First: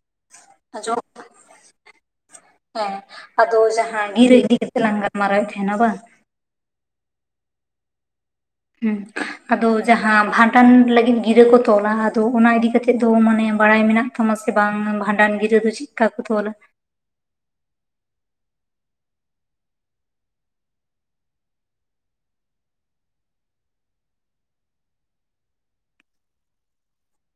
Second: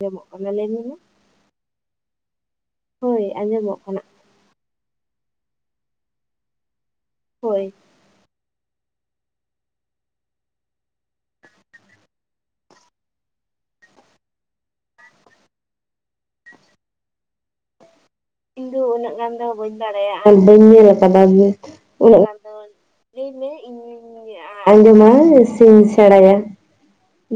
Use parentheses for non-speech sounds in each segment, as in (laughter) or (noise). ᱡᱚᱢᱟᱜ ᱚᱱᱚ ᱞᱟᱹᱭ ᱞᱮᱢᱮ ᱟᱡᱚᱢ ᱦᱮᱸ ᱦᱳᱭ ᱟᱫᱚ ᱟᱸᱡᱚᱢᱚᱜ ᱠᱟᱱᱟ ᱡᱟᱦᱟᱸ ᱜᱤᱨᱟᱹ ᱤᱫᱤ ᱠᱟᱛᱮ ᱞᱟᱝ ᱜᱟᱞᱢᱟᱨᱟᱣ ᱛᱟᱦᱮᱱᱟ ᱵᱟᱝ ᱦᱳᱭ ᱦᱩᱸ-ᱦᱩᱸ ᱟᱫᱚ ᱡᱟᱦᱟᱸ ᱵᱷᱟᱸᱰᱟᱱ ᱞᱟᱹᱜᱤᱫ ᱜᱤᱨᱟᱹ ᱠᱚ ᱛᱚᱞᱟ ᱟᱫᱚ ᱚᱱᱟ ᱤᱫᱤ ᱠᱟᱛᱮᱜ ᱫᱚ ᱢᱟᱱᱮ ᱵᱟᱲᱟᱭ ᱢᱮᱱᱟᱜ ᱛᱟᱢᱟ ᱥᱮ ᱵᱟᱝ ᱵᱷᱟᱸᱰᱟᱱ ᱜᱤᱨᱟᱹ ᱫᱚ ᱪᱮᱫ ᱠᱟ ᱠᱚ ᱛᱚᱞᱟ? ᱤᱧ ᱫᱚ ᱩᱱᱟᱹᱜ ᱜᱟᱱ ᱫᱚ ᱵᱟᱹᱧ ᱵᱟᱲᱟᱭᱟ ᱟᱨ ᱵᱟᱹᱧ ᱧᱮᱞ ᱟᱠᱟᱫᱟ ᱡᱮ ᱩᱱᱟᱹᱜ ᱜᱟᱱ ᱫᱚ ᱞᱟᱹᱭ ᱢᱮ ᱤᱧᱤᱧ ᱟᱸᱡᱚᱢᱟ ᱥᱤᱧ ᱥᱮᱬᱟᱭᱟ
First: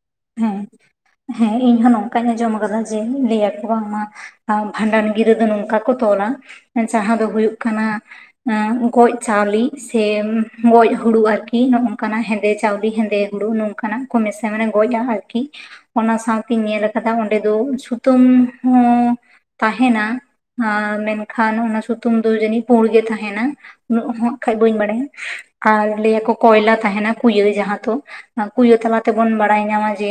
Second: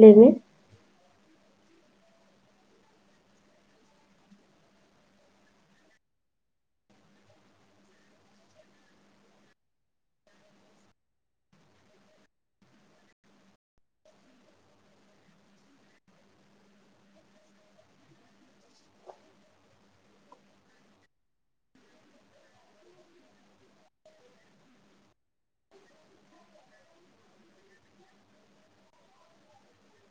ᱞᱟᱹᱭ ᱢᱮ ᱦᱮ ᱦᱮᱸ ᱤᱧᱦᱚ ᱱᱚᱝᱠᱟᱧ ᱟᱸᱡᱚᱢ ᱟᱠᱟᱫᱟ ᱡᱮ ᱞᱟᱹᱭ ᱟᱠᱚ ᱵᱟᱝᱢᱟ ᱵᱷᱟᱸᱰᱟᱱ ᱜᱤᱨᱟᱹ ᱫᱚ ᱱᱚᱝᱠᱟ ᱠᱚ ᱛᱚᱞᱟ ᱡᱟᱦᱟᱸ ᱫᱚ ᱦᱩᱭᱩᱜ ᱠᱟᱱᱟ ᱜᱚᱡ ᱪᱟᱣᱞᱮ ᱥᱮ ᱜᱚᱡ ᱦᱩᱲᱩ ᱟᱨᱠᱤ ᱱᱚᱜ-ᱱᱚᱝᱠᱟᱱᱟᱜ ᱦᱮᱸᱫᱮ ᱪᱟᱣᱞᱤ ᱦᱮᱸᱫᱮ ᱦᱳᱲᱳ ᱱᱚᱝᱠᱟᱱᱟᱜ ᱠᱚ ᱢᱮᱥᱟ ᱢᱟᱱᱮ ᱜᱚᱡᱟᱜ ᱟᱨᱠᱤ ᱚᱱᱟ ᱥᱟᱶᱛᱤᱧ ᱧᱮᱞ ᱟᱠᱟᱫᱟ ᱚᱸᱰᱮ ᱫᱚ ᱥᱩᱛᱟᱹᱢ ᱦᱚᱸ ᱛᱟᱦᱮᱱᱟ ᱟᱨ ᱢᱮᱱᱠᱷᱟᱱ ᱚᱱᱟ ᱥᱩᱛᱚᱢ ᱫᱚ ᱡᱟᱹᱱᱤᱡ ᱯᱩᱲ ᱜᱮ ᱛᱟᱦᱮᱱᱟ ᱩᱱᱟᱹᱜ ᱦᱚᱸ ᱦᱟᱜ ᱠᱷᱟᱡ ᱵᱟᱹᱧ ᱵᱟᱲᱟᱭᱟ ᱟᱨ ᱞᱟᱹᱭᱟᱠᱚ ᱠᱚᱭᱞᱟ ᱛᱟᱦᱮᱱᱟ ᱠᱩᱭᱟᱹ ᱡᱟᱦᱟᱸ ᱫᱚ ᱠᱩᱭᱟᱹ ᱛᱟᱞᱟ ᱛᱮᱵᱚᱱ ᱵᱟᱲᱟᱭ ᱧᱟᱢᱟ ᱡᱮ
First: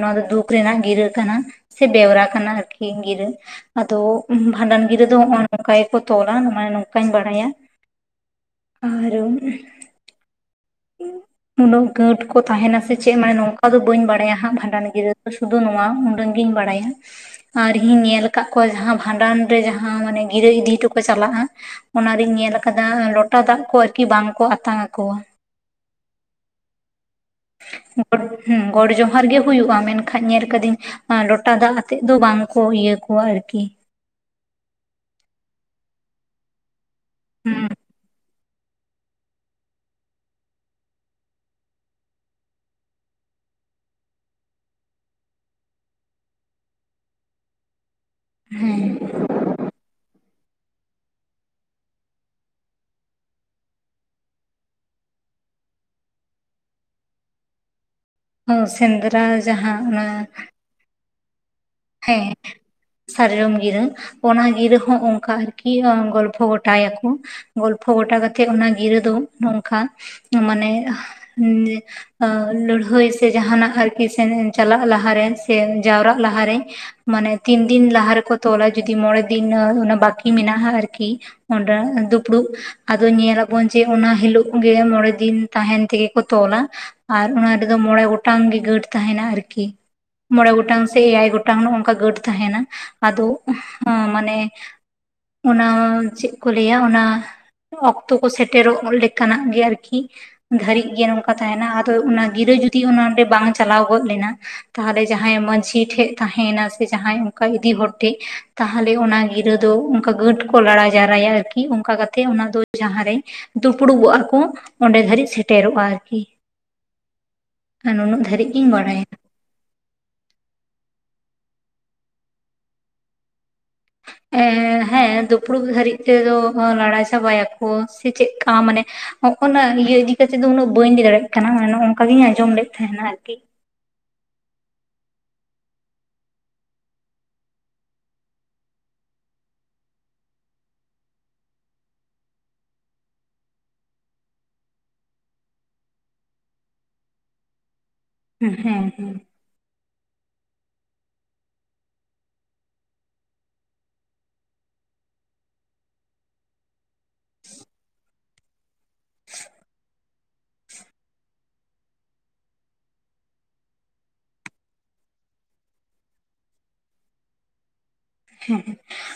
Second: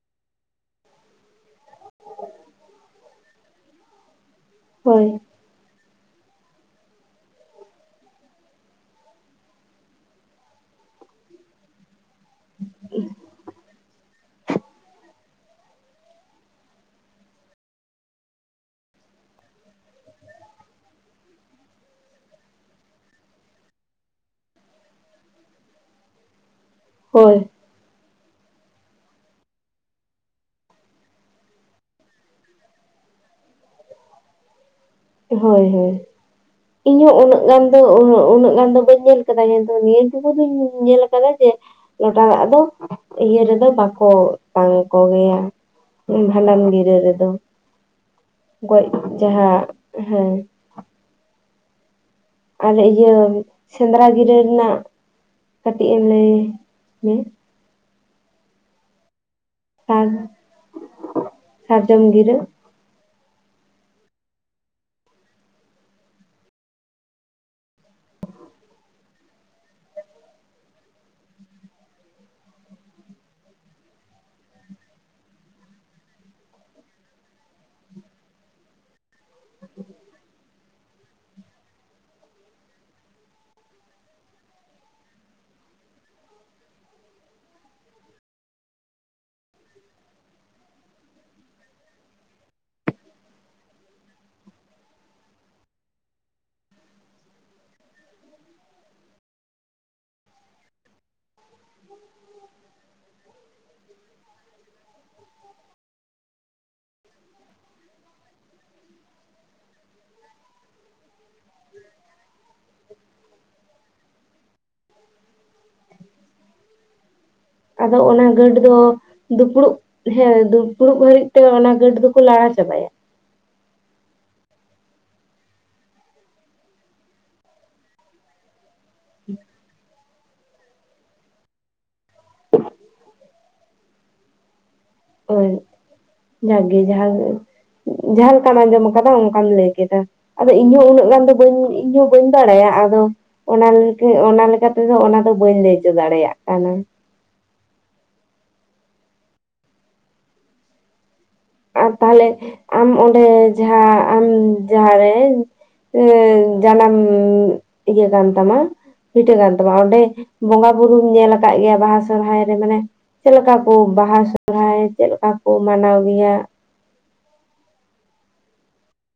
ᱱᱚᱣᱟ ᱫᱚ ᱫᱩᱠ ᱨᱮᱱᱟᱜ ᱜᱤᱨᱟᱹ ᱠᱟᱱᱟ ᱥᱮ ᱵᱮᱣᱨᱟ ᱠᱟᱱᱟ ᱟᱨᱠᱤ ᱜᱤᱨᱟᱹ ᱟᱫᱚ ᱵᱷᱟᱸᱰᱟᱱ ᱜᱤᱨᱟᱹ ᱫᱚ ᱦᱳᱭ ᱱᱚᱜ-ᱚ ᱱᱚᱝᱠᱟ ᱜᱮᱠᱚ ᱛᱚᱞᱟ ᱢᱟᱱᱮ ᱱᱚᱝᱠᱟᱧ ᱵᱟᱲᱟᱭᱟ ᱟᱨ ᱩᱱᱟᱹᱜ ᱜᱟᱹᱴ ᱠᱚ ᱛᱟᱦᱮᱱᱟ ᱥᱮ ᱪᱮᱫ ᱢᱟᱱᱮ ᱱᱚᱝᱠᱟ ᱫᱚ ᱵᱟᱹᱧ ᱵᱟᱲᱟᱭᱟ ᱦᱟᱸᱜ ᱵᱷᱟᱸᱰᱟᱱ ᱜᱤᱨᱟᱹ ᱫᱚ ᱥᱩ ᱫᱩ ᱱᱚᱣᱟ ᱱᱩᱸᱱᱟᱹᱝ ᱜᱤᱧ ᱵᱟᱲᱟᱭᱟ᱾ ᱟᱨ ᱤᱧ ᱧᱮᱞ ᱟᱠᱟᱫ ᱠᱚᱣᱟ ᱡᱟᱦᱟᱸ ᱵᱷᱟᱸᱰᱟᱱ ᱨᱮ ᱡᱟᱦᱟᱸ ᱢᱟᱱᱮ ᱜᱤᱨᱟᱹ ᱤᱫᱤ ᱦᱚᱴᱚ ᱠᱚ ᱪᱟᱞᱟᱜᱼᱟ᱾ ᱚᱱᱟ ᱨᱤᱧ ᱧᱮᱞ ᱟᱠᱟᱫᱟ ᱞᱚᱴᱟ ᱫᱟᱜ ᱠᱚ ᱟᱨᱠᱤ ᱵᱟᱝ ᱠᱚ ᱟᱛᱟᱝ ᱟᱠᱚᱣᱟ ᱾ ᱦᱳᱭ᱾ ᱜᱚᱰ ᱦᱚᱸ ᱜᱚᱰ ᱡᱚᱦᱟᱨ ᱜᱮ ᱦᱩᱭᱩᱜᱼᱟ ᱢᱮᱱᱠᱷᱟᱱ ᱧᱮᱞ ᱠᱟᱹᱫᱟᱹᱧ ᱞᱚᱴᱟ ᱫᱟᱜ ᱟᱛᱮᱜ ᱫᱚ ᱵᱟᱝᱠᱚ ᱤᱭᱟᱹ ᱠᱚᱣᱟ ᱟᱨᱠᱤ, ᱦᱳᱭ ᱦᱳᱭ, ᱤᱧ ᱦᱚ ᱩᱱᱟᱹᱜ ᱜᱟᱱ ᱦᱮᱸ ᱫᱚ ᱩᱱᱟᱹᱜ ᱜᱟᱱ ᱫᱚ ᱵᱟᱹᱧ ᱧᱮᱞ ᱟᱠᱟᱫᱟ ᱠᱤᱱᱛᱩ ᱱᱤᱭᱟᱹ ᱴᱩᱠᱩ ᱫᱩᱧ ᱧᱮᱞ ᱟᱠᱟᱫᱟ ᱡᱮ ᱞᱚᱴᱟ ᱫᱟᱜ ᱫᱚ ᱤᱭᱟᱹ ᱨᱮᱫᱚ ᱵᱟᱠᱚ ᱟᱛᱟᱝ ᱟᱠᱚ ᱜᱮᱭᱟ ᱾ ᱵᱷᱟᱸᱰᱟᱱ ᱜᱤᱨᱟᱹ ᱨᱮᱫᱚ ᱜᱚᱡ ᱡᱟᱦᱟ ᱦᱮᱸ ᱟᱨ ᱤᱭᱟᱹ ᱥᱮᱸᱫᱽᱨᱟ ᱜᱤᱨᱟᱹ ᱨᱮᱱᱟᱜ ᱠᱟᱹᱴᱤᱡ ᱮᱢ ᱞᱟᱹᱭ ᱢᱮ? ᱚ ᱥᱮᱸᱫᱽᱨᱟ ᱡᱟᱦᱟᱸ ᱚᱱᱟ ᱥᱟᱨ ᱥᱟᱨᱡᱚᱢ ᱦᱮᱸ ᱜᱤᱨᱟᱹ ᱥᱟᱨᱡᱚᱢ ᱜᱤᱨᱟᱹ ᱚᱱᱟ ᱜᱤᱨᱟᱹ ᱦᱚᱸ ᱚᱱᱠᱟ ᱟᱨᱠᱤ ᱜᱚᱞᱯᱷᱚ ᱜᱚᱴᱟᱭ ᱟᱠᱚ ᱜᱚᱞᱯᱷᱚ ᱜᱚᱴᱟ ᱠᱟᱛᱮᱜ ᱚᱱᱟ ᱜᱤᱨᱟᱹ ᱫᱚ ᱱᱚᱝᱠᱟ ᱢᱟᱱᱮ ᱞᱟᱹᱲᱦᱟᱹᱭ ᱥᱮ ᱡᱟᱦᱟ ᱱᱟᱜ ᱟᱨᱠᱤ ᱥᱮᱱ ᱪᱟᱞᱟᱜ ᱞᱟᱦᱟᱨᱮ ᱥᱮ ᱡᱟᱣᱨᱟᱜ ᱞᱟᱦᱟᱨᱮ ᱢᱟᱱᱮ ᱛᱤᱱ ᱫᱤᱱ ᱞᱟᱦᱟ ᱨᱮᱠᱚ ᱛᱚᱞᱟ ᱡᱩᱫᱤ ᱢᱚᱬᱮ ᱫᱤᱱ ᱵᱟᱠᱤ ᱢᱮᱱᱟᱜᱼᱟ ᱟᱨᱠᱤ ᱚᱸᱰᱮ ᱫᱩᱯᱲᱩᱵ ᱟᱫᱚ ᱧᱮᱞ ᱟᱵᱚᱱ ᱡᱮ ᱚᱱᱟ ᱦᱤᱞᱳᱜ ᱜᱮ ᱢᱚᱲᱮ ᱫᱤᱱ ᱛᱟᱦᱮᱱ ᱛᱮᱜᱮ ᱠᱚ ᱛᱚᱞᱟ, ᱟᱨ ᱚᱱᱟ ᱨᱮᱫᱚ ᱢᱚᱬᱮ ᱜᱚᱴᱟᱝ ᱜᱮ ᱜᱟᱹᱴ ᱛᱟᱦᱮᱱᱟ ᱟᱨᱠᱤ ᱢᱚᱬᱮ ᱜᱚᱴᱟᱝ ᱥᱮ ᱮᱭᱟᱭ ᱜᱚᱴ (unintelligible) ᱚᱱᱠᱟ ᱜᱟᱹᱴ ᱛᱟᱦᱮᱱᱟ ᱟᱫᱚ ᱢᱟᱱᱮ ᱚᱱᱟ ᱪᱮᱫ ᱠᱚ ᱞᱟᱹᱭᱟ ᱚᱱᱟ ᱚᱠᱛᱚ ᱠᱚ ᱥᱮᱴᱮᱨᱚᱜ ᱞᱮᱠᱟᱱᱟᱜ ᱜᱮ ᱟᱨᱠᱤ ᱫᱷᱟᱹᱨᱤᱡ ᱜᱮ ᱱᱚᱝᱠᱟ ᱛᱟᱦᱮᱱᱟ ᱟᱫᱚ ᱚᱱᱟ ᱜᱤᱨᱟᱹ ᱡᱩᱫᱤ ᱚᱱᱟ ᱟᱸᱰᱮ ᱵᱟᱝ ᱪᱟᱞᱟᱣ ᱜᱚᱫ ᱞᱮᱱᱟ ᱛᱟᱦᱚᱞᱮ ᱡᱟᱦᱟᱭ ᱢᱟᱺᱡᱷᱤ ᱴᱷᱮᱡ ᱛᱟᱸᱦᱮᱱᱟ ᱥᱮ ᱡᱟᱦᱟᱭ ᱚᱱᱠᱟ ᱤᱫᱤ ᱦᱚᱲ ᱴᱷᱮᱡ ᱛᱟᱦᱚᱞᱮ ᱚᱱᱟ ᱜᱤᱨᱟᱹ ᱫᱚ ᱚᱱᱠᱟ ᱜᱟᱹᱴ ᱠᱚ ᱞᱟᱲᱟ ᱡᱟᱣᱨᱟᱭᱟ ᱟᱨᱠᱤ ᱚᱱᱠᱟ ᱠᱟᱛᱮᱜ ᱚᱱᱟ ᱫᱚ ᱡᱟᱦᱟ ᱨᱮ ᱫᱩᱯᱲᱩᱵᱚᱜᱼᱟ ᱠᱚ ᱚᱸᱰᱮ ᱫᱷᱟᱹᱨᱤᱡ ᱥᱮᱴᱮᱨᱚᱜᱼᱟ ᱟᱨᱠᱤ ᱾ ᱟᱨ ᱟᱫᱚ ᱱᱩᱱᱟᱹᱜ ᱚᱱᱟ ᱫᱷᱟᱹᱨᱤᱡ ᱜᱟᱹᱰ ᱜᱤᱧ ᱫᱚ ᱵᱟᱲᱟᱭᱟ ᱾ ᱫᱩᱯᱲᱩᱵ ᱦᱮᱸ ᱫᱩᱯᱲᱩᱵ ᱦᱟᱹᱨᱤᱡ ᱛᱮ ᱚᱱᱟ ᱜᱟᱹᱴ ᱫᱚᱠᱚ ᱞᱟᱲᱟ ᱪᱟᱵᱟᱭᱟ ᱾ ᱮᱸᱻ ᱦᱮᱸ ᱫᱩᱯᱲᱩᱵ ᱫᱷᱟᱹᱨᱤᱡ ᱛᱮᱫᱚ ᱞᱟᱲᱟ ᱪᱟᱵᱟᱭᱟ ᱠᱚ ᱥᱮ ᱪᱮᱫᱠᱟ ᱢᱟᱱᱮ ᱦᱚᱠᱟᱱᱟ ᱤᱭᱟᱹ ᱤᱫᱤ ᱠᱟᱛᱮᱫ ᱫᱚ ᱩᱱᱟᱹᱜ ᱵᱟᱹᱧ ᱞᱟᱹᱭ ᱫᱟᱲᱮᱭᱟᱜ ᱠᱟᱱᱟ ᱢᱟᱱᱮ ᱱᱚᱜ-ᱚ ᱱᱟᱝᱠᱟ ᱜᱤᱧ ᱟᱸᱡᱚᱢ ᱞᱮᱫ ᱛᱟᱦᱮᱱᱟ ᱟᱨᱠᱤ᱾ (unintelligible) ᱡᱟᱜᱮ ᱡᱟᱦᱟᱸᱜ ᱡᱟᱦᱟ ᱞᱮᱠᱟᱢ ᱟᱸᱡᱚᱢ ᱟᱠᱟᱫᱟ ᱚᱱᱠᱟᱢ ᱞᱟᱹᱭ ᱠᱮᱫᱟ ᱾ ᱟᱫᱚ ᱤᱧᱦᱚᱸ ᱩᱱᱟᱹᱜ ᱜᱟᱱ ᱫᱚ ᱤᱧᱦᱚᱸ ᱵᱟᱹᱧ ᱵᱟᱲᱟᱭᱟ ᱟᱫᱚ ᱚᱱᱟ ᱞᱮᱠᱟ ᱚᱱᱟ ᱞᱮᱠᱟ ᱛᱮᱫᱚ ᱚᱱᱟᱫᱚ ᱵᱟᱹᱧ ᱞᱟᱹᱭᱪᱚ ᱫᱟᱲᱮᱭᱟᱜ ᱠᱟᱱᱟ ᱾ ᱦᱸ ᱦᱮᱸ ᱦᱮᱸ ᱾ ᱟᱨ ᱛᱟᱦᱚᱞᱮ ᱟᱢ ᱚᱸᱰᱮ ᱡᱟᱦᱟᱸ ᱟᱢ ᱡᱟᱦᱟᱸᱨᱮ ᱮ ᱡᱟᱱᱟᱢ ᱤᱭᱟᱹ ᱠᱟᱱ ᱛᱟᱢᱟ ᱵᱷᱤᱴᱟᱹ ᱠᱟᱱ ᱛᱟᱢᱟ ᱚᱸᱰᱮ ᱵᱚᱸᱜᱟ ᱵᱩᱨᱩᱢ ᱧᱮᱞ ᱟᱠᱟᱫ ᱜᱮᱭᱟ ᱵᱟᱦᱟ ᱥᱚᱨᱚᱦᱟᱭ ᱨᱮ ᱢᱟᱱᱮ ᱪᱮᱫ ᱞᱮᱠᱟ ᱠᱚ ᱵᱟᱦᱟ ᱥᱚᱨᱚᱦᱟᱭ ᱥᱚᱨᱟᱭ ᱪᱮᱫ ᱞᱮᱠᱟ ᱠᱚ ᱢᱟᱱᱟᱣ ᱜᱮᱭᱟ?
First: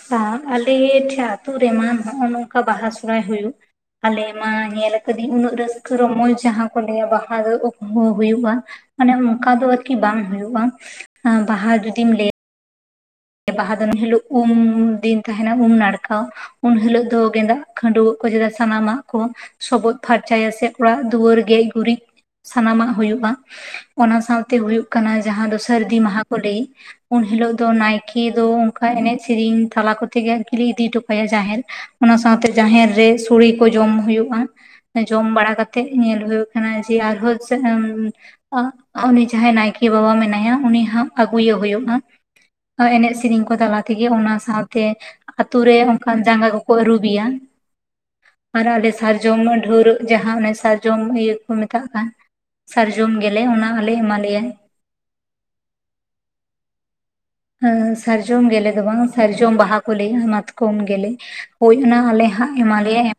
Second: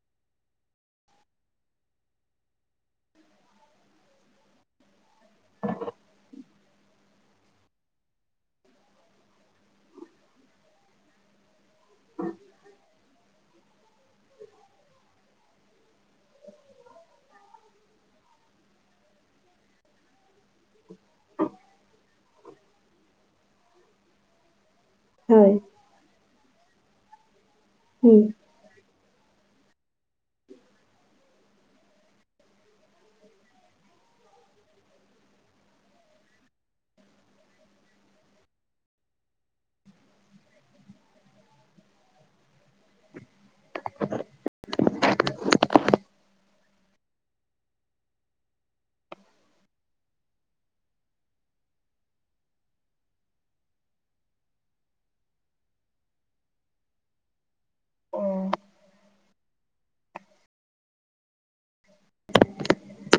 ᱦᱮᱸ ᱟᱞᱮ ᱴᱷᱮᱡ ᱟᱛᱳ ᱨᱮᱢᱟ ᱱᱚᱜᱼᱚ ᱱᱚᱝᱠᱟ ᱵᱟᱦᱟ ᱥᱚᱦᱚᱨᱟᱭ ᱦᱩᱭᱩᱜ ᱟᱞᱮ ᱢᱟ ᱧᱮᱞ ᱟᱠᱟᱫᱤᱧ ᱩᱱᱟᱹᱜ ᱨᱟᱹᱥᱠᱟᱹ ᱨᱚᱢᱚᱡ ᱡᱟᱦᱟᱸ ᱠᱚ ᱞᱟᱹᱭᱟ ᱵᱟᱦᱟ ᱫᱚ ᱦᱚᱸ ᱦᱩᱭᱩᱜᱼᱟ ᱾ ᱢᱟᱱᱮ ᱚᱱᱠᱟ ᱫᱚ ᱟᱨᱠᱤ ᱵᱟᱝ ᱦᱩᱭᱩᱜᱭᱼᱟ ᱵᱟᱦᱟ ᱡᱩᱫᱤᱢ ᱞᱟᱹᱭᱟ ᱾ ᱵᱟᱦᱟ ᱫᱤᱱ ᱦᱤᱞᱳᱜ ᱩᱢ ᱫᱤᱱ ᱛᱟᱦᱮᱱᱟ ᱩᱢ ᱱᱟᱲᱠᱟ ᱩᱱ ᱦᱤᱞᱳᱜ ᱫᱚ ᱜᱮᱸᱫᱟᱜ ᱠᱷᱟᱹᱰᱩᱣᱟᱹᱜ ᱠᱚ ᱪᱮᱫᱟ ᱥᱟᱱᱟᱢᱟᱜ ᱠᱚ ᱥᱚᱵᱚᱫ ᱯᱷᱟᱨᱪᱟᱭᱟ ᱥᱮ ᱚᱲᱟᱜ ᱫᱩᱣᱟᱹᱨ ᱜᱮᱡ ᱜᱩᱨᱤᱡ ᱥᱟᱱᱟᱢᱟᱜ ᱦᱩᱭᱩᱜᱼᱟ ᱚᱱᱟ ᱥᱟᱶᱛᱮ ᱦᱩᱭᱩᱜ ᱠᱟᱱᱟ ᱡᱟᱦᱟᱸ ᱦᱳᱭ ᱫᱚ ᱥᱟᱹᱨᱫᱤ ᱢᱟᱦᱟ ᱠᱚ ᱞᱟᱹᱭ ᱩᱱ ᱦᱤᱞᱳᱜ ᱫᱚ ᱦᱩᱸ ᱱᱟᱭᱠᱮ ᱫᱚᱼᱼ ᱚᱱᱠᱟ ᱮᱱᱮᱡ ᱥᱮᱨᱮᱧ ᱛᱟᱞᱟ ᱠᱚᱛᱮᱜ ᱜᱮ, ᱟᱨᱠᱤ ᱞᱮ ᱤᱫᱤ ᱦᱚᱴᱚ ᱠᱟᱭᱟ ᱡᱟᱦᱮᱨ ᱾ ᱚᱱᱟ ᱥᱟᱶᱛᱮ ᱡᱟᱦᱮᱨ ᱨᱮ ᱥᱩᱲᱤ ᱠᱚ ᱡᱚᱢ ᱦᱩᱭᱩᱜᱼᱟ ᱾ ᱡᱚᱢ ᱵᱟᱲᱟ ᱠᱟᱛᱮᱜ ᱧᱮᱞ ᱦᱩᱭᱩᱜ ᱠᱟᱱᱟ ᱡᱮ ᱟᱨ ᱦᱚᱸ ᱡᱮᱼᱼ ᱩᱸᱩᱱᱤ ᱡᱟᱦᱟᱸᱭ ᱱᱟᱭᱠᱮ ᱵᱟᱵᱟ ᱢᱮᱱᱟᱭᱟ ᱩᱱᱤ ᱦᱟᱸ ᱟᱹᱜᱩᱭᱮ ᱦᱩᱭᱩᱜᱼᱟ ᱾ ᱮᱱᱮᱡ ᱥᱮᱨᱮᱧ ᱠᱚ ᱛᱟᱞᱟ ᱛᱮᱜᱮ ᱚᱱᱟ ᱥᱟᱶᱛᱮᱼᱼ ᱟᱛᱩ ᱨᱮ ᱚᱱᱠᱟᱱ ᱡᱟᱸᱜᱟ ᱠᱚᱠᱚ ᱟᱹᱨᱩᱵᱮᱭᱟ ᱾ ᱟᱨ ᱟᱞᱮ ᱥᱟᱨᱡᱚᱢ ᱰᱷᱣᱨᱟᱹᱜ ᱡᱟᱦᱟᱸ ᱚᱱᱮ ᱥᱟᱨᱡᱚᱢ ᱤᱭᱟᱹ ᱠᱚ ᱢᱮᱛᱟᱜ ᱠᱟᱱᱼᱼ ᱥᱟᱨᱡᱚᱢ ᱜᱮᱞᱮ ᱚᱱᱟ ᱟᱞᱮ ᱮᱢᱟᱞᱮᱭᱟ ᱾ ᱥᱟᱨᱡᱚᱢ ᱜᱮᱞᱮ ᱫᱚ ᱵᱟᱝ ᱥᱟᱨᱡᱚᱢ ᱵᱟᱦᱟ ᱠᱚ ᱞᱟᱹᱭᱟ ᱢᱟᱛᱠᱚᱢ ᱜᱮᱞᱮ ᱾ ᱦᱳᱭ ᱚᱱᱟ ᱟᱞᱮ ᱦᱟᱸᱜ ᱮᱢᱟᱞᱮᱭᱟᱭ ᱾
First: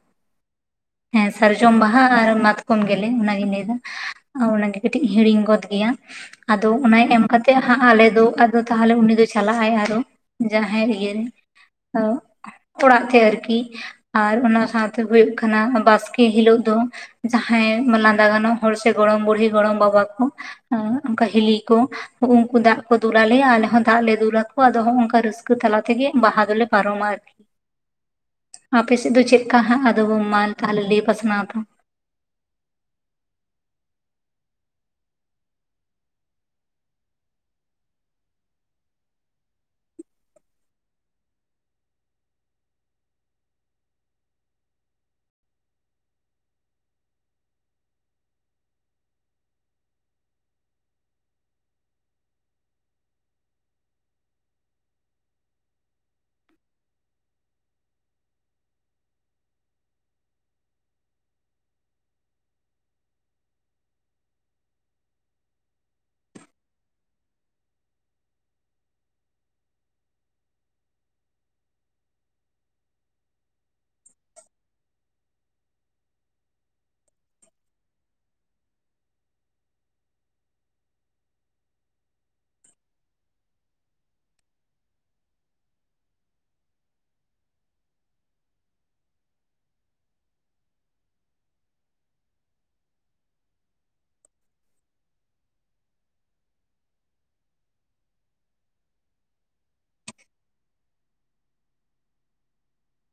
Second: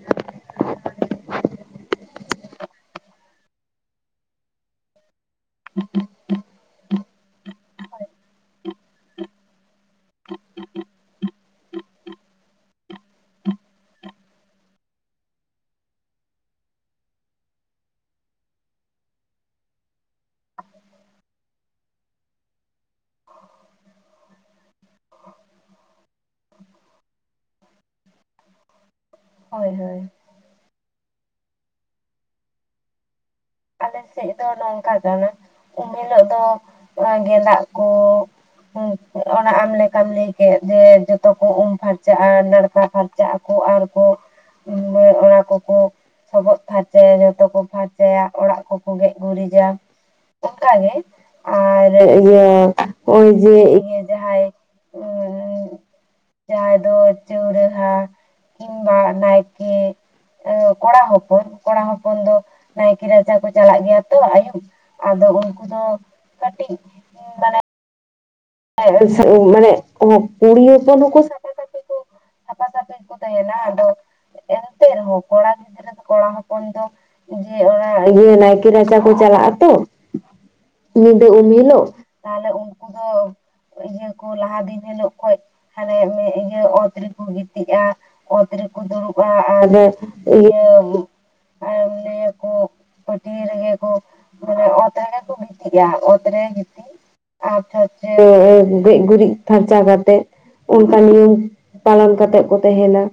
ᱦᱮᱸ ᱥᱟᱨᱡᱚᱢ ᱵᱟᱦᱟ ᱟᱨ ᱢᱟᱛᱠᱚᱢ ᱜᱮᱞᱮ ᱚᱱᱟᱜᱤᱧ ᱞᱟᱹᱭ ᱮᱫᱟ ᱚᱱᱟᱜᱮ ᱾ ᱠᱟᱹᱴᱤᱡ ᱤᱧ ᱦᱤᱲᱤᱧ ᱜᱚᱫ ᱜᱮᱭᱟ ᱟᱫᱚ ᱚᱱᱟ ᱮᱢ ᱠᱟᱛᱮ ᱟᱞᱮ ᱫᱚᱼᱼ ᱛᱟᱦᱚᱞᱮ ᱩᱱᱤ ᱫᱚᱭ ᱪᱟᱞᱟᱜᱼᱟᱭ ᱟᱨᱚ ᱡᱟᱦᱟᱭ ᱤᱭᱟᱹ ᱨᱮᱼᱼ ᱚᱲᱟᱜ ᱛᱮ ᱟᱨᱠᱤ, ᱟᱨ ᱚᱱᱟ ᱥᱟᱣᱛᱮ ᱦᱩᱭᱩᱜ ᱠᱟᱱᱟ ᱵᱟᱥᱠᱮ ᱦᱤᱞᱳᱜ ᱫᱚᱼᱼ ᱡᱟᱦᱟᱸᱭ ᱞᱟᱸᱫᱟ ᱜᱟᱱᱚᱜ ᱦᱚᱲ ᱥᱮ ᱜᱚᱲᱚᱢ ᱵᱩᱲᱦᱤ ᱜᱚᱲᱚᱢ ᱵᱟᱵᱟ ᱠᱚᱼᱼ ᱚᱱᱠᱟ ᱦᱤᱞᱤ ᱠᱚ ᱩᱱᱠᱩ ᱫᱟᱜ ᱠᱚ ᱫᱩᱞ ᱟᱞᱮᱭᱟ ᱾ ᱟᱞᱮᱼᱼ ᱫᱟᱜ ᱞᱮ ᱫᱩᱞᱟᱠᱚᱭᱟ ᱟᱫᱚ ᱦᱚᱜᱼᱚ ᱚᱱᱠᱟ ᱨᱟᱹᱥᱠᱟᱹ ᱛᱟᱞᱟ ᱛᱮᱜᱮ ᱵᱟᱦᱟ ᱫᱚᱞᱮ ᱯᱟᱨᱚᱢᱟ ᱟᱨᱠᱤ ᱾ ᱟᱯᱮ ᱥᱮᱫ ᱫᱚ ᱪᱮᱫᱞᱮᱠᱟ ᱦᱳᱭ ᱦᱟᱸᱜ ᱦᱳᱭ ᱟᱫᱚ ᱢᱟ ᱛᱟᱦᱞᱮ ᱞᱟᱹᱭ ᱯᱟᱥᱱᱟᱣ ᱛᱟᱢ? ᱟᱞᱮ ᱥᱮᱫ ᱫᱚ ᱱᱚᱝᱠᱟ ᱠᱟᱱᱟ ᱩᱢ ᱦᱤᱞᱳᱜ ᱫᱚ ᱚᱱᱟ ᱜᱮᱸᱫᱟᱜ ᱠᱚᱼᱼ ᱦᱮᱸ ᱚᱱᱟ ᱟᱢ ᱞᱮᱠᱟᱢ ᱞᱟᱹᱭ ᱠᱮᱫ ᱡᱮ ᱡᱚᱛᱚ ᱠᱚ ᱩᱢ ᱯᱷᱟᱨᱪᱟᱜᱼᱟ ᱱᱟᱲᱠᱟ ᱯᱷᱟᱨᱼᱼ ᱪᱟᱜ ᱟᱠᱚ ᱟᱨᱠᱚᱼᱼ ᱚᱱᱮ ᱚᱱᱟ ᱠᱚᱠᱚ ᱥᱚᱵᱚᱫ ᱯᱷᱟᱨᱪᱟᱭᱟ ᱡᱚᱛᱚ ᱠᱚ ᱯᱷᱟᱨᱪᱟᱭᱟ ᱾ ᱚᱲᱟᱜ ᱠᱚᱠᱚ ᱜᱮᱡ ᱜᱩᱨᱤᱡᱟ ᱾ ᱚᱱᱠᱟᱜᱮ ᱟᱨ ᱤᱭᱟᱹ ᱱᱚᱜᱼᱚᱭ ᱡᱮ ᱤᱭᱟᱹ ᱡᱟᱦᱟᱸᱭᱼᱼ ᱡᱟᱦᱟᱸᱭ ᱫᱚ ᱪᱟᱣᱨᱟᱹ ᱦᱟᱴ ᱾ ᱠᱤᱱᱵᱟ ᱱᱟᱭᱠᱮ ᱠᱚᱲᱟ ᱦᱚᱯᱚᱱ, ᱠᱚᱲᱟ ᱦᱚᱯᱚᱱ ᱫᱚᱼᱼ ᱠᱤ ᱨᱟᱪᱟ ᱠᱚ ᱪᱟᱞᱟᱜ ᱜᱮᱭᱟ ᱛᱚ ᱟᱭᱩᱵ ᱟᱫᱚ ᱩᱱᱠᱩ ᱫᱚ ᱠᱟᱹᱴᱤᱡᱼᱼ ᱢᱟᱱᱮ ᱠᱩᱲᱤ ᱦᱚᱯᱚᱱ ᱦᱚᱸᱠᱚ ᱥᱟᱯᱷᱟ ᱥᱟᱯᱷᱤ ᱠᱚᱼᱼ ᱥᱟᱯᱷᱟ ᱥᱟᱯᱷᱤ ᱠᱚ ᱛᱟᱦᱮᱱᱟ ᱾ ᱟᱫᱚᱼᱼ ᱮᱱᱛᱮ ᱨᱮᱦᱚᱸ ᱠᱚᱲᱟ ᱜᱤᱫᱽᱨᱟᱹ ᱫᱚ ᱠᱚᱲᱟ ᱦᱚᱯᱚᱱ ᱫᱚᱼᱼ ᱡᱮ ᱚᱱᱟ ᱤᱭᱟᱹ ᱱᱟᱭᱠᱮ ᱨᱟᱪᱟ ᱠᱚ ᱪᱟᱞᱟᱜᱼᱟ ᱛᱚ ᱾ ᱧᱤᱫᱟᱹ ᱩᱱ ᱦᱤᱞᱚᱜ ᱛᱟᱦᱞᱮ ᱩᱝᱠᱩ ᱫᱚᱼᱼ ᱤᱭᱟᱹ ᱠᱚ ᱞᱟᱦᱟ ᱫᱤᱱ ᱦᱤᱞᱳᱜ ᱠᱷᱚᱱ ᱦᱟᱱᱮ ᱤᱭᱟᱹ ᱚᱛ ᱨᱮᱠᱚ ᱜᱤᱛᱤᱡᱼᱟ ᱾ ᱚᱛ ᱨᱮᱠᱚ ᱫᱩᱲᱩᱵᱼᱟ, ᱟᱨ ᱤᱭᱟᱹᱼᱼ ᱟᱨ ᱞᱟᱹᱭᱟᱹᱠᱚ ᱯᱟᱹᱴᱭᱟᱹ ᱨᱮᱜᱮ ᱠᱚᱼᱼ ᱢᱟᱱᱮ ᱚᱛ ᱨᱮᱜᱮ ᱠᱚ ᱜᱤᱛᱤᱡᱼᱟ, ᱚᱛᱨᱮ ᱜᱤᱛᱤᱡ ᱟᱨᱼᱼ ᱜᱮᱡ ᱜᱩᱨᱤᱡ ᱯᱷᱟᱨᱪᱟ ᱠᱟᱛᱮᱜ ᱚᱱᱠᱟ ᱱᱤᱭᱚᱢᱼᱼ ᱯᱟᱞᱚᱱ ᱠᱟᱛᱮᱜ ᱠᱚ ᱛᱟᱦᱮᱸᱱᱟ,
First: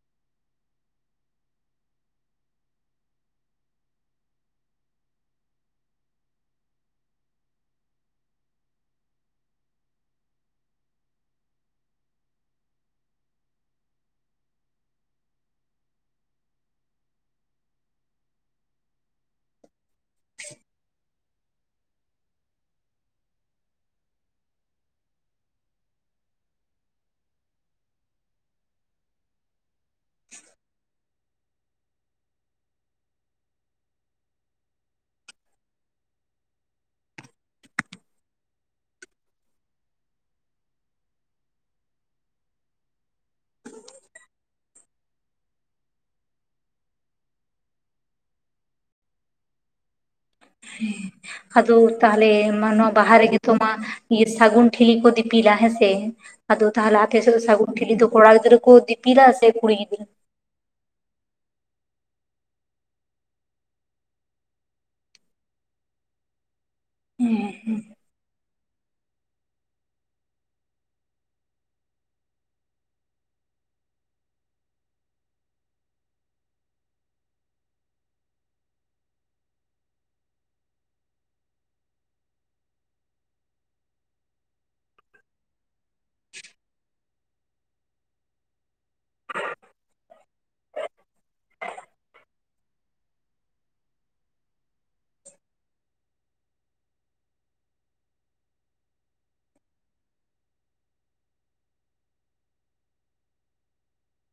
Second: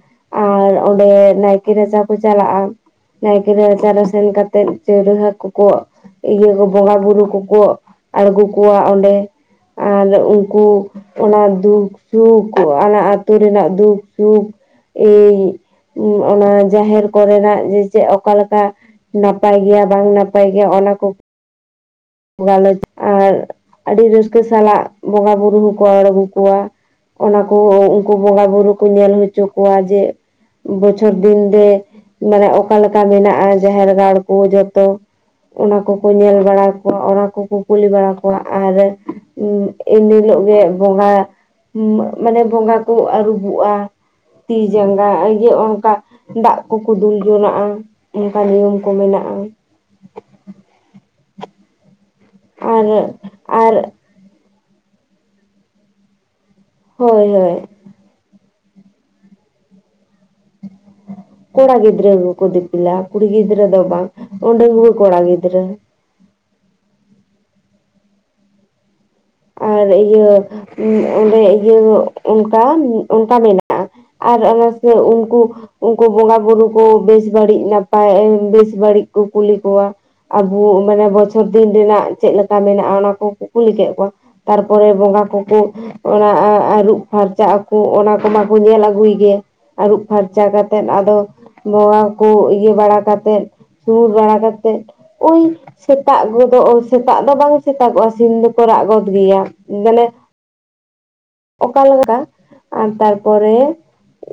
ᱟᱨ ᱚᱸᱰᱮ ᱱᱟᱭᱠᱮ ᱨᱟᱪᱟ ᱠᱚ ᱪᱟᱞᱟᱜᱼᱟ ᱾ ᱱᱟᱭᱠᱮ ᱨᱟᱪᱟ ᱨᱮ ᱥᱮᱱ ᱠᱟᱛᱮᱫ ᱪᱟᱹᱨᱟᱹᱦᱟ ᱠᱚᱠᱚᱼᱼ ᱤᱭᱟᱹ ᱠᱚ ᱵᱚᱸᱜᱟ ᱵᱩᱨᱩ ᱠᱚᱠᱚ ᱟᱬᱜᱚ ᱠᱚᱣᱟ ᱚᱸᱰᱮ ᱾ ᱟᱨ ᱩᱱᱠᱩ ᱚᱱᱟ ᱫᱷᱩᱠ ᱥᱩᱠᱷ ᱚᱱᱟ ᱟᱹᱛᱩ ᱨᱮᱱᱟᱜ ᱫᱩᱠ ᱥᱩᱠᱷᱼᱼ ᱤᱧ ᱚᱱᱟ ᱡᱟᱦᱮᱨ ᱠᱚᱨᱮ ᱱᱟᱜ ᱡᱮ ᱪᱮᱫ ᱚᱠᱟ ᱞᱮᱠᱟᱼᱼ ᱱᱟᱯᱟᱭ ᱜᱮᱭᱟ ᱵᱟᱝ ᱱᱟᱯᱟᱭ ᱜᱮᱭᱟ ᱚᱱᱟ ᱠᱚᱼᱼ ᱜᱟᱞᱚᱪ ᱟᱨ ᱟᱹᱰᱤ ᱨᱟᱹᱥᱠᱟᱹ ᱥᱟᱞᱟᱜ ᱵᱚᱸᱜᱟ ᱵᱩᱨᱩ ᱦᱚᱸᱠᱚ ᱨᱚᱲ ᱟᱬᱜᱳ ᱠᱚᱣᱟ, ᱚᱱᱟᱠᱚ ᱩᱱᱠᱩ ᱵᱚᱸᱜᱟ ᱵᱩᱨᱩ ᱠᱚ ᱧᱮᱞ ᱦᱚᱪᱚ ᱠᱚᱣᱟ ᱡᱮ ᱵᱚᱪᱷᱚᱨ ᱫᱤᱱ ᱨᱮ ᱢᱮᱱᱟᱜ ᱚᱠᱟ ᱞᱮᱠᱟ ᱢᱮᱱᱟᱜᱼᱟ ᱡᱟᱦᱮᱨ ᱜᱟᱲ ᱠᱚ ᱡᱚᱛᱚ, ᱚᱱᱟ ᱠᱚᱠᱚ ᱧᱮᱞ ᱵᱟᱲᱟ, ᱚᱱᱟ ᱠᱚᱠᱚ ᱠᱩᱞᱤ ᱵᱟᱲᱟ ᱠᱚᱣᱟ ᱟᱨ ᱮᱱ ᱦᱤᱞᱳᱜ ᱜᱮ ᱵᱚᱸᱜᱟ, ᱢᱟᱱᱮ ᱵᱚᱸᱜᱟ ᱠᱚ ᱟᱹᱨᱩᱵᱚᱜᱼᱟ᱾ ᱛᱤ ᱡᱟᱸᱜᱟ ᱤᱭᱟᱹ ᱚᱱᱠᱟ ᱫᱟᱜ ᱠᱚᱠᱚ ᱫᱩᱞ ᱡᱚᱱᱟᱜᱼᱟ᱾ ᱚᱱᱠᱟ ᱱᱤᱭᱚᱢ ᱠᱚ ᱢᱮᱱᱟᱜ-ᱟ᱾ ᱦᱮᱸ ᱟᱫᱚ ᱛᱟᱦᱚᱞᱮ ᱟᱨ ᱚᱱᱱᱟᱜ ᱵᱟᱦᱟ ᱨᱮᱜᱮ ᱛᱚᱢᱟ, ᱟᱨ ᱥᱟᱹᱜᱩᱱ ᱴᱷᱤᱞᱤ ᱠᱚ ᱫᱤᱯᱤᱞᱟ ᱦᱮᱸᱥᱮ ᱟᱫᱚ ᱛᱟᱦᱚᱞᱮ ᱟᱯᱮ ᱦᱳᱭ ᱥᱮᱫ ᱦᱳᱭ ᱥᱟᱹᱜᱩᱱ ᱴᱷᱤᱞᱤ ᱫᱚ ᱠᱚᱲᱟ ᱜᱤᱫᱽᱨᱟᱹ ᱠᱚ ᱫᱤ ᱯᱤᱞᱟ ᱥᱮ ᱠᱩᱲᱤ ᱜᱤᱫᱽᱨᱟᱹ? ᱠᱚᱲᱟ ᱜᱤᱫᱽᱨᱟᱹ ᱜᱮᱠᱚ ᱫᱤᱯᱤᱞᱟ ᱠᱩᱲᱤ ᱜᱤᱫᱽᱨᱟᱹ ᱫᱚ ᱵᱟᱝ ᱚ ᱰᱟᱺᱜᱽᱣᱟᱹ ᱠᱚᱲᱟ ᱜᱤᱫᱽᱨᱟᱹ᱾ ᱦᱮᱸ ᱦᱮᱸ᱾ ᱟᱨ ᱤᱭᱟᱹ ᱚᱸᱰᱮ ᱤᱭᱟᱹ ᱚᱱᱠᱟ ᱚᱱᱠᱟ ᱢᱮᱱᱟᱜᱼᱟ᱾ ᱟᱨ ᱚᱱᱟ ᱥᱮ ᱩᱱᱠᱩ, ᱩᱝᱠᱩ ᱵᱚᱸᱜᱟ ᱵᱩᱨᱩ ᱠᱩ ᱵᱟᱹᱲᱤᱡ ᱱᱟᱯᱟᱭ ᱵᱮᱥ ᱵᱟᱹᱲᱤᱡ ᱠᱚ ᱠᱩᱞᱤ ᱠᱚᱣᱟ ᱾ ᱟᱵᱚ ᱢᱟᱱᱮ ᱵᱚᱪᱷᱚᱨ ᱫᱤᱱ ᱨᱮᱱᱟᱜ ᱪᱮᱫ ᱞᱮᱠᱟ ᱢᱮᱱᱟᱜᱼᱟ ᱚᱱᱟ ᱠᱚ ᱠᱚ ᱠᱩᱞᱤ ᱠᱮᱫ ᱠᱚ ᱛᱟᱨᱯᱚᱨᱮ ᱵᱚᱸᱜᱟ ᱠᱚᱠᱚ, ᱚᱱᱟ ᱟᱸ ᱟᱹᱨᱩᱵ ᱯᱷᱟᱨᱪᱟ ᱟᱠᱚ ᱚᱱᱟ ᱠᱚᱢᱟ ᱠᱚ ᱧᱮᱞ ᱟᱹᱜᱩᱭ ᱜᱮ, ᱟᱹᱨᱩᱵ ᱯᱷᱟᱨᱪᱟ ᱠᱟᱛᱮᱫ ᱟᱫᱚ ᱱᱚᱣᱟ ᱠᱚ ᱤᱭᱟᱹ ᱵᱟᱲᱟ ᱠᱟᱛᱮᱫ, ᱥᱩᱨ ᱵᱟᱲᱟ ᱠᱟᱛᱮᱫ, ᱳᱭ ᱥᱮᱛᱟᱜ ᱜᱚᱫᱚᱜ ᱥᱮᱛᱟᱜ ᱫᱚ ᱵᱟᱝ ᱥᱮᱛᱟᱜᱚᱜᱼᱟ ᱥᱤᱢ ᱫᱚ ᱠᱚ ᱨᱟᱜ ᱜᱚᱫ, ᱜᱮᱭᱟ ᱢᱟᱱᱮ, ᱚᱠᱟ ᱞᱮᱠᱟ ᱟᱨ ᱛᱟᱨᱯᱚᱨᱮ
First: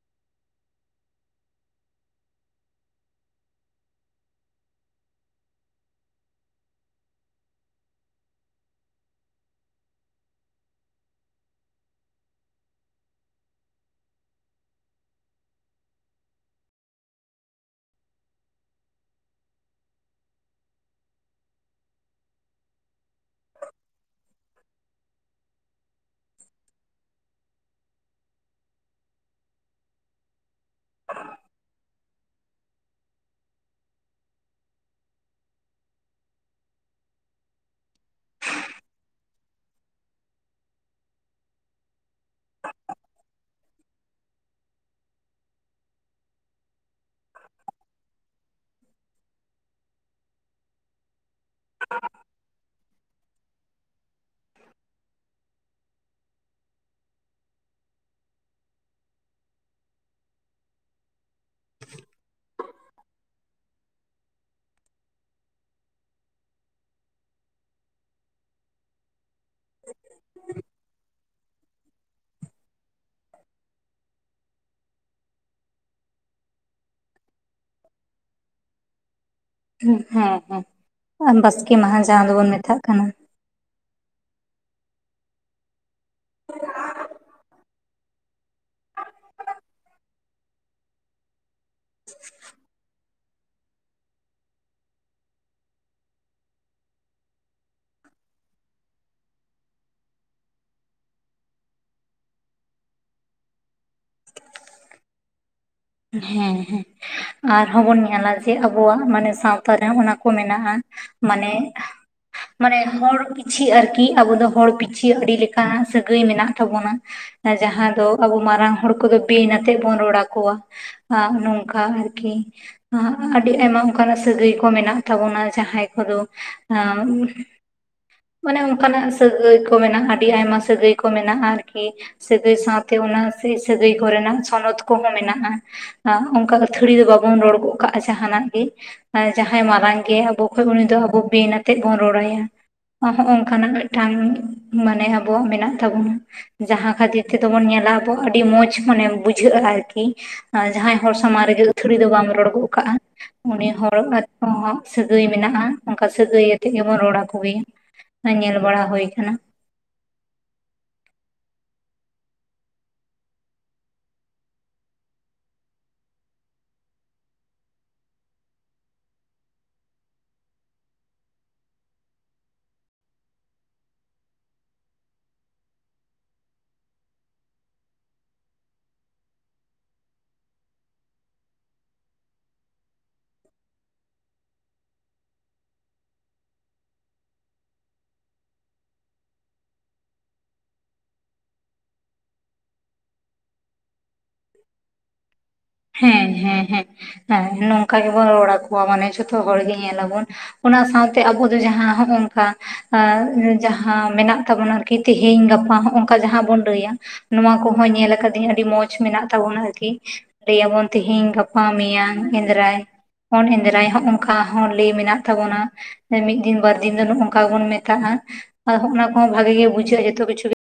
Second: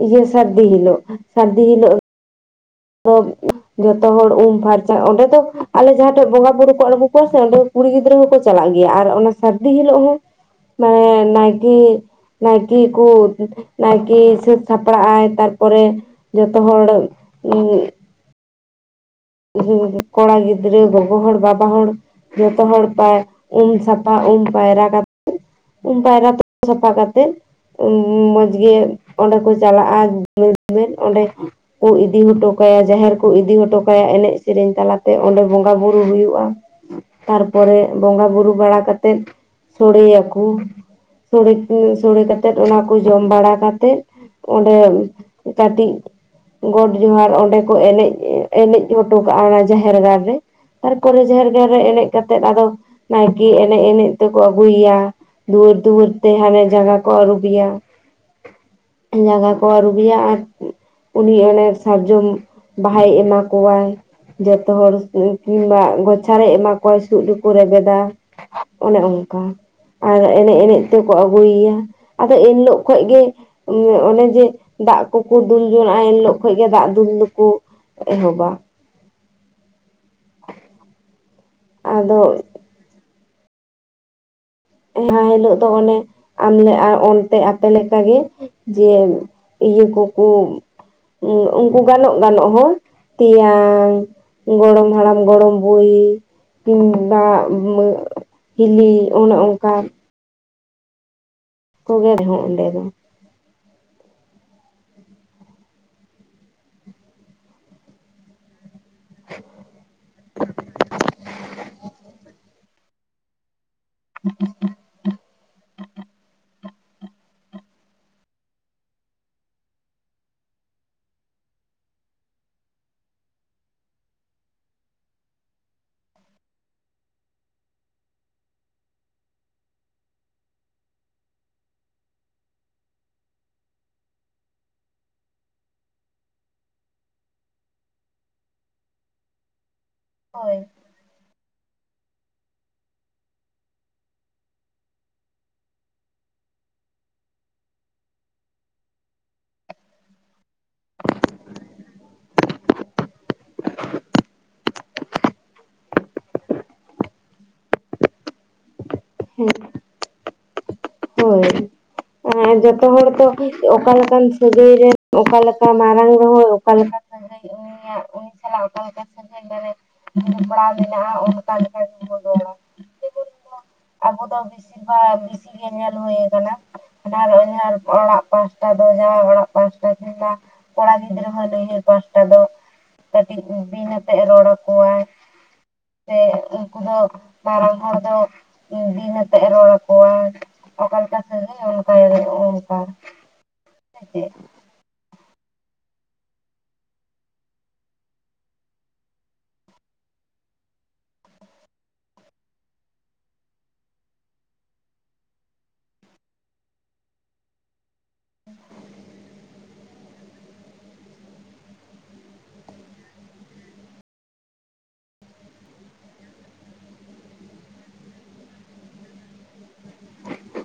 ᱤᱭᱟᱹ ᱥᱟᱹᱨᱫᱤ ᱦᱤᱞᱳᱜ ᱥᱟᱹᱨᱫᱤ ᱦᱤᱞᱳᱜ, ᱡᱚᱛᱚ ᱦᱚᱲ ᱩᱢ ᱯᱷᱟᱨᱪᱟ ᱚᱸᱰᱮ ᱫᱚ ᱟᱞᱮ ᱡᱟᱦᱟᱸ ᱴᱷᱮᱡ ᱵᱚᱸᱜᱟ ᱵᱩᱨᱩ ᱠᱚ ᱟᱬᱜᱚ ᱠᱚᱣᱟ ᱥᱮ ᱚᱸᱰᱮ, ᱠᱩᱲᱤ ᱜᱤᱫᱽᱨᱟᱹ ᱦᱚᱸ ᱠᱚ ᱪᱟᱞᱟᱜ ᱜᱮᱭᱟ ᱟᱨ ᱚᱱᱟ ᱥᱟᱹᱨᱫᱤ ᱦᱤᱞᱳᱜ ᱦᱚᱸ ᱱᱟ ᱱᱟᱭᱠᱮ, ᱱᱟᱭᱠᱮ ᱠᱚ ᱱᱟᱭᱠᱮ ᱥᱟᱯᱲᱟᱜᱼᱟᱭ ᱛᱟᱨᱯᱚᱨᱮ, ᱡᱷᱚᱛᱚ ᱦᱚᱲ ᱩᱸᱜ, ᱡᱮ ᱠᱚᱲᱟ ᱜᱤᱫᱽᱨᱟᱹ ᱜᱚᱜᱚ ᱦᱚᱲ ᱵᱟᱵᱟ ᱦᱚᱲ, ᱡᱷᱚᱛᱚ ᱦᱚᱲ ᱯᱮ ᱩᱢ ᱥᱟᱯᱷᱟ ᱩᱢ ᱯᱟᱭᱨᱟ ᱠᱟ ᱩᱢ ᱯᱟᱭᱨᱟ ᱛᱳᱯᱳ ᱥᱟᱯᱷᱟ ᱠᱟᱛᱮᱫ, ᱢᱚᱸᱡᱽ ᱜᱮ ᱚᱸᱰᱮ ᱠᱚ ᱪᱟᱞᱟᱜᱼᱟ (unintelligible) ᱚᱸᱰᱮ ᱠᱚ ᱤᱫᱤ ᱦᱚᱴᱚ ᱠᱟᱭᱟ ᱡᱟᱦᱮᱨ ᱠᱚ ᱤᱫᱤ ᱡᱚᱴᱚ, ᱠᱟᱭᱟ ᱮᱱᱮᱡ ᱥᱮᱨᱮᱧ ᱛᱟᱞᱟᱛᱮ ᱚᱸᱰᱮ ᱵᱚᱸᱜᱟ ᱵᱩᱨᱩ ᱦᱩᱭᱩᱜᱼᱟ᱾ ᱛᱟᱨᱯᱚᱨᱮ ᱵᱚᱸᱜᱟ ᱵᱩᱨᱩ ᱵᱟᱲᱟ ᱠᱟᱛᱮᱫ ᱥᱚᱲᱮᱭ ᱟᱠᱚ, ᱥᱚᱲᱮ ᱠᱩ ᱥᱚᱲᱮ ᱠᱟᱛᱮᱫ ᱚᱱᱟ ᱠᱚ ᱡᱚᱢ ᱵᱟᱲᱟ ᱠᱟᱛᱮᱫ, ᱚᱸᱰᱮ ᱠᱟᱹᱴᱤᱡ ᱜᱚᱸᱰ ᱡᱚᱦᱟᱨ ᱚᱸᱰᱮ ᱠᱚ ᱮᱱᱮᱡ, ᱮᱱᱮᱡ ᱦᱚᱴᱚ ᱠᱟᱜᱼᱟ ᱚᱱᱟ ᱡᱟᱦᱮᱨ ᱜᱟᱲ ᱨᱮ ᱛᱟᱨᱯᱚᱨᱮ ᱡᱟᱦᱮᱨ ᱜᱟᱲ ᱨᱮ ᱮᱱᱮᱢ ᱠᱟᱛᱮᱫ ᱟᱫᱚ ᱱᱟᱭ ᱠᱮ ᱮᱱᱮᱡ ᱮᱱᱮᱡ ᱛᱮᱠᱠᱚ ᱟᱹᱜᱩᱭᱮᱭᱟ᱾ ᱫᱩᱣᱟᱹᱨ ᱫᱩᱣᱟᱹᱨ ᱛᱮ ᱦᱟᱸᱜ ᱡᱟᱸᱜᱟ ᱠᱚ ᱟᱹᱨᱩᱵ ᱮᱭᱟ ᱾ ᱛᱤ ᱡᱟᱸᱜᱟ ᱠᱚ ᱟᱹᱨᱩᱵ ᱮᱭᱟ ᱟᱨ ᱩᱱᱤ ᱚᱱᱟ ᱥᱟᱨᱢᱚᱢ ᱵᱟᱦᱟᱭ ᱮᱢᱟ᱾ ᱠᱚᱣᱟ ᱡᱷᱚᱛᱚ ᱦᱚᱲ ᱠᱤᱢᱵᱟ ᱜᱚᱪᱷᱟ ᱨᱮ ᱮᱢᱟ ᱠᱚᱣᱟᱭ ᱥᱩᱫ ᱨᱮᱠᱚ ᱨᱮᱵᱮᱫᱟ᱾ ᱚᱱᱮ ᱚᱱᱠᱟ ᱟᱨ ᱮᱱᱮᱡ ᱮᱱᱮᱡ ᱛᱮᱠᱚ ᱟᱹᱜᱩᱭᱮᱭᱟ᱾ ᱟᱫᱚ ᱮᱱ ᱦᱤᱞᱳᱜ ᱠᱷᱚᱡᱽ ᱜᱮ, ᱚᱱᱮ ᱡᱮ ᱫᱟᱜ ᱠᱚᱠᱚ ᱫᱩᱞ ᱡᱚᱝᱟᱜ ᱮᱱ ᱦᱤᱞᱚᱜ ᱠᱷᱚᱡᱽ ᱜᱮ ᱫᱟᱜ ᱫᱩᱞ ᱫᱚᱠᱤᱱ, ᱮᱦᱚᱵᱟ, ᱦᱮᱸ ᱦᱮᱸ, ᱵᱟᱥᱠᱮ ᱢᱟᱦᱟ ᱟᱫᱚ ᱡᱟᱦᱟᱸ ᱫᱚᱵᱚᱱ ᱢᱮᱛᱟᱜ ᱠᱟᱱᱟ᱾ ᱚᱱᱟ ᱦᱤᱞᱳᱜ ᱫᱚ ᱚᱱᱮ, ᱟᱢᱞᱮ ᱟᱨ ᱚᱱᱛᱮ ᱟᱯᱮ ᱞᱮᱠᱟ ᱜᱮ ᱡᱮ ᱤᱭᱟᱹ ᱠᱚᱠᱚ, ᱩᱝᱠᱩ ᱜᱟᱱᱚᱜ ᱜᱟᱱᱚᱜ ᱦᱚᱲ ᱛᱮᱭᱟᱝ, ᱜᱚᱲᱚᱢ ᱦᱟᱲᱟᱢ, ᱜᱚᱲᱚᱢ ᱵᱩᱲᱤ ᱠᱤᱢᱵᱟ (inaudible) ᱦᱤᱞᱤ ᱚᱱᱮ ᱚᱝᱠᱟ, ᱠᱚᱜᱮ ᱨᱮᱦᱚᱸ ᱚᱸᱰᱮ ᱫᱚ᱾ ᱦᱮᱸ ᱦᱮᱸ, ᱟᱨᱦᱚᱸ ᱵᱚᱱ ᱧᱮᱞᱟ ᱡᱮ ᱟᱵᱚᱣᱟᱜ ᱢᱟᱱᱮ ᱥᱟᱶᱛᱟ ᱨᱮ ᱚᱱᱟ ᱠᱚ ᱢᱮᱱᱟᱜᱼᱟ, ᱢᱟᱱᱮ ᱢᱟᱱᱮ ᱦᱚᱲ ᱯᱤᱪᱷᱤ ᱟᱨᱠᱤ ᱟᱵᱚ ᱫᱚ ᱦᱚᱲ ᱯᱤᱪᱷᱤ ᱟᱹᱰᱤ ᱞᱮᱠᱟᱱ ᱥᱟᱹᱜᱟᱹᱭ ᱢᱮᱱᱟᱜ ᱛᱟᱵᱚᱱᱟ᱾ ᱟᱨ ᱡᱟᱦᱟᱸ ᱫᱚ ᱟᱵᱚ ᱢᱟᱨᱟᱝ ᱦᱚᱲ ᱠᱚᱫᱚ ᱵᱤᱱ ᱟᱛᱮᱜ ᱵᱚᱱ ᱨᱚᱲ ᱟᱠᱚᱣᱟ, ᱟᱸ ᱱᱚᱝᱠᱟ ᱟᱨᱠᱤ᱾ ᱟᱹᱰᱤ ᱟᱭᱢᱟ ᱚᱝᱠᱟᱱᱟᱜ ᱥᱟᱹᱜᱟᱹᱭ ᱠᱚ ᱦᱚᱸ ᱢᱮᱱᱟᱜ ᱛᱟᱵᱚᱱᱟ ᱡᱟᱦᱟᱸᱭ ᱠᱚᱫᱚ (inaudible) ᱢᱟᱱᱮ ᱚᱝᱠᱟᱱᱟᱜ ᱥᱟᱹᱜᱟᱹᱭ ᱠᱚ ᱢᱮᱱᱟᱜᱼᱟ ᱟᱹᱰᱤ ᱟᱭᱢᱟ ᱥᱟᱹᱜᱟᱹᱭ ᱠᱚ ᱢᱮᱱᱟᱜᱼᱟ ᱟᱨᱠᱤ, ᱥᱟᱹᱜᱟᱹᱭ ᱥᱟᱶᱛᱮ ᱚᱱᱟ ᱥᱟᱹᱦᱤ ᱥᱟᱹᱜᱟᱹᱭ ᱠᱚ ᱨᱮᱱᱟᱜ ᱪᱷᱚᱱᱚᱛ ᱠᱚᱦᱚᱸ ᱢᱮᱱᱟᱜᱼᱟ᱾ (unintelligible) ᱚᱝᱠᱟ ᱟᱹᱛᱷᱟᱹᱲᱤ ᱫᱚ ᱵᱟᱵᱚᱱ ᱨᱚᱲ ᱜᱚᱜ ᱠᱟᱜᱼᱟ ᱡᱟᱦᱟᱸᱱᱟᱜ ᱜᱮ, ᱡᱟᱦᱟᱸᱭ ᱢᱟᱨᱟᱝ ᱜᱮ ᱟᱵᱚ ᱦᱳᱭ ᱠᱷᱚᱡ ᱩᱱᱤ ᱫᱚ ᱟᱵᱚ ᱵᱮᱱ ᱟᱛᱮᱜ ᱵᱚᱱ ᱨᱚᱲᱟᱭᱟ᱾ ᱦᱚᱸᱜ-ᱚ ᱚᱝᱠᱟᱱᱟᱜ ᱢᱤᱫᱴᱟᱝ ᱢᱟᱱᱮ ᱟᱵᱚᱣᱟᱜ ᱢᱮᱱᱟᱜ ᱛᱟᱵᱚᱱᱟ᱾ ᱡᱟᱦᱟᱸ ᱠᱷᱟᱹᱛᱤᱨ ᱛᱮᱫᱚ ᱵᱚᱱ ᱧᱮᱞᱟ ᱟᱵᱚ ᱟᱹᱰᱤ ᱢᱚᱸᱡᱽ ᱢᱚᱱᱮ ᱵᱩᱡᱷᱟᱹᱜᱼᱟ ᱟᱨᱠᱤ, ᱟᱸ ᱡᱟᱦᱟᱸᱭ ᱦᱚᱲ ᱥᱟᱢᱟᱝ ᱨᱮᱜᱮ ᱟᱹᱛᱷᱟᱹᱲᱤ ᱫᱚ ᱵᱟᱢ ᱨᱚᱲ ᱜᱚᱫ ᱠᱟᱜᱼᱟ, ᱩᱱᱤ ᱦᱚᱲ (inaudible) ᱥᱟᱹᱜᱟᱹᱭ ᱢᱮᱱᱟᱜᱼᱟ, ᱚᱝᱠᱟ ᱥᱟᱹᱜᱟᱹᱭ ᱟᱛᱮᱜ ᱜᱮᱵᱚᱱ ᱨᱚᱲ ᱟᱠᱚ ᱜᱮ᱾ ᱚᱱᱮ ᱧᱮᱞ ᱵᱟᱲᱟ ᱦᱳᱭ ᱠᱟᱱᱟ᱾ (inaudible) (inaudible) ᱢᱟᱱᱮ ᱡᱚᱛᱚ ᱦᱚᱲ ᱛᱚ ᱚᱠᱟ ᱞᱮᱠᱟᱱ ᱥᱟᱹᱜᱟᱹᱭ ᱨᱮ ᱚᱠᱟ ᱞᱮᱠᱟ ᱢᱟᱨᱟᱝ ᱨᱮᱦᱚᱸᱭ ᱚᱠᱟ ᱞᱮᱠᱟ ᱥᱟᱹᱜᱟᱹᱭ ᱩᱱᱤᱭᱟᱜ ᱩᱱᱤ ᱥᱟᱞᱟᱜ ᱚᱠᱟ ᱞᱮᱠᱟ ᱥᱟᱹᱜᱟᱹᱭ (inaudible) ᱡᱚᱯᱲᱟᱣ ᱢᱮᱱᱟᱜᱼᱟ ᱚᱝᱠᱟ ᱞᱮᱠᱟ ᱜᱮᱵᱚᱱ ᱨᱚᱲᱟ᱾ (inaudible) ᱟᱵᱚ ᱫᱚ ᱵᱮᱥᱤᱨ ᱵᱷᱟᱜ ᱵᱤᱥᱤ ᱜᱮ ᱧᱮᱞ ᱦᱳᱭ ᱟᱠᱟᱱᱟ (inaudible) ᱚᱲᱟᱜ ᱯᱟᱥᱴᱟ ᱫᱚ, ᱡᱟᱶᱟᱭ ᱚᱲᱟᱜ ᱯᱟᱥᱴᱟ ᱠᱤᱱᱰᱟ ᱠᱚᱲᱟ ᱜᱤᱫᱽᱨᱟᱹ ᱦᱚᱸ ᱱᱟᱭᱦᱟᱹᱨ ᱯᱟᱥᱴᱟ ᱫᱚ, ᱠᱟᱹᱴᱤᱡ ᱫᱚ ᱵᱤᱱ ᱟᱛᱮᱜ ᱮ ᱨᱚᱲ ᱟᱠᱚᱣᱟᱭ, ᱥᱮ ᱩᱝᱠᱩ ᱫᱚ ᱢᱟᱨᱟᱝ ᱦᱚᱲ ᱫᱚ ᱵᱤᱱ ᱟᱛᱮᱜ ᱮ ᱨᱚᱲ ᱟᱠᱚᱣᱟ᱾ ᱚᱠᱟ ᱞᱮᱠᱟ ᱥᱟᱹᱜᱟᱹᱭ ᱚᱱᱠᱟ (inaudible) ᱚᱝᱠᱟ, (inaudible) ᱦᱮᱸ ᱦᱮᱸ ᱦᱮᱸ᱾ ᱦᱮᱸ ᱱᱚᱝᱠᱟ ᱜᱮᱵᱚᱱ ᱨᱚᱲ ᱟᱠᱚᱣᱟ ᱢᱟᱱᱮ ᱡᱷᱚᱛᱚ ᱦᱚᱲ ᱜᱮ ᱧᱮᱞᱟᱵᱚᱱ, ᱚᱱᱟ ᱥᱟᱶᱛᱮ ᱟᱵᱚ ᱫᱚ ᱡᱟᱦᱟᱸ ᱦᱚᱸᱜ-ᱚ ᱱᱚᱝᱠᱟ ᱟᱺ ᱡᱟᱦᱟᱸ ᱢᱮᱱᱟᱜ ᱛᱟᱵᱚᱱᱟ ᱟᱨᱠᱤ ᱛᱮᱦᱮᱧ ᱜᱟᱯᱟ ᱦᱚᱸᱜ-ᱟ ᱚᱝᱠᱟ ᱡᱟᱦᱟᱸ ᱵᱚᱱ ᱞᱟᱹᱭᱟ᱾ ᱱᱚᱣᱟ ᱠᱚᱦᱚ ᱧᱮᱞ ᱟᱠᱟᱫᱟᱹᱧ ᱟᱹᱰᱤ ᱢᱚᱸᱡᱽ ᱢᱮᱱᱟᱜ ᱛᱟᱵᱚ ᱵᱚᱱᱟ ᱟᱨᱠᱤ, ᱞᱟᱹᱭᱟᱵᱚᱱ ᱛᱮᱦᱮᱧ, ᱜᱟᱯᱟ, ᱢᱮᱭᱟᱝ, ᱮᱸᱫᱽᱨᱟᱭ᱾ ᱚᱱ ᱮᱸᱫᱽᱨᱟᱭ ᱦᱚᱸ ᱚᱱᱠᱟ ᱦᱚᱸ ᱞᱟᱹᱭ ᱢᱮᱱᱟᱜ ᱛᱟᱵᱚᱱᱟ, ᱢᱤᱫ ᱫᱤᱱ, ᱵᱟᱨ ᱫᱤᱱ ᱫᱚ ᱱᱚᱜ-ᱚ ᱱᱚᱝᱠᱟ ᱜᱮᱵᱚᱱ ᱢᱮᱛᱟᱜᱼᱟ, ᱟᱨᱦᱚᱸ ᱚᱱᱟ ᱠᱚᱦᱚᱸ ᱵᱷᱟᱜᱤ ᱜᱮ ᱵᱩᱡᱷᱟᱹᱜᱼᱟ ᱡᱚᱛᱚ ᱠᱤᱪᱷᱩ ᱜᱮ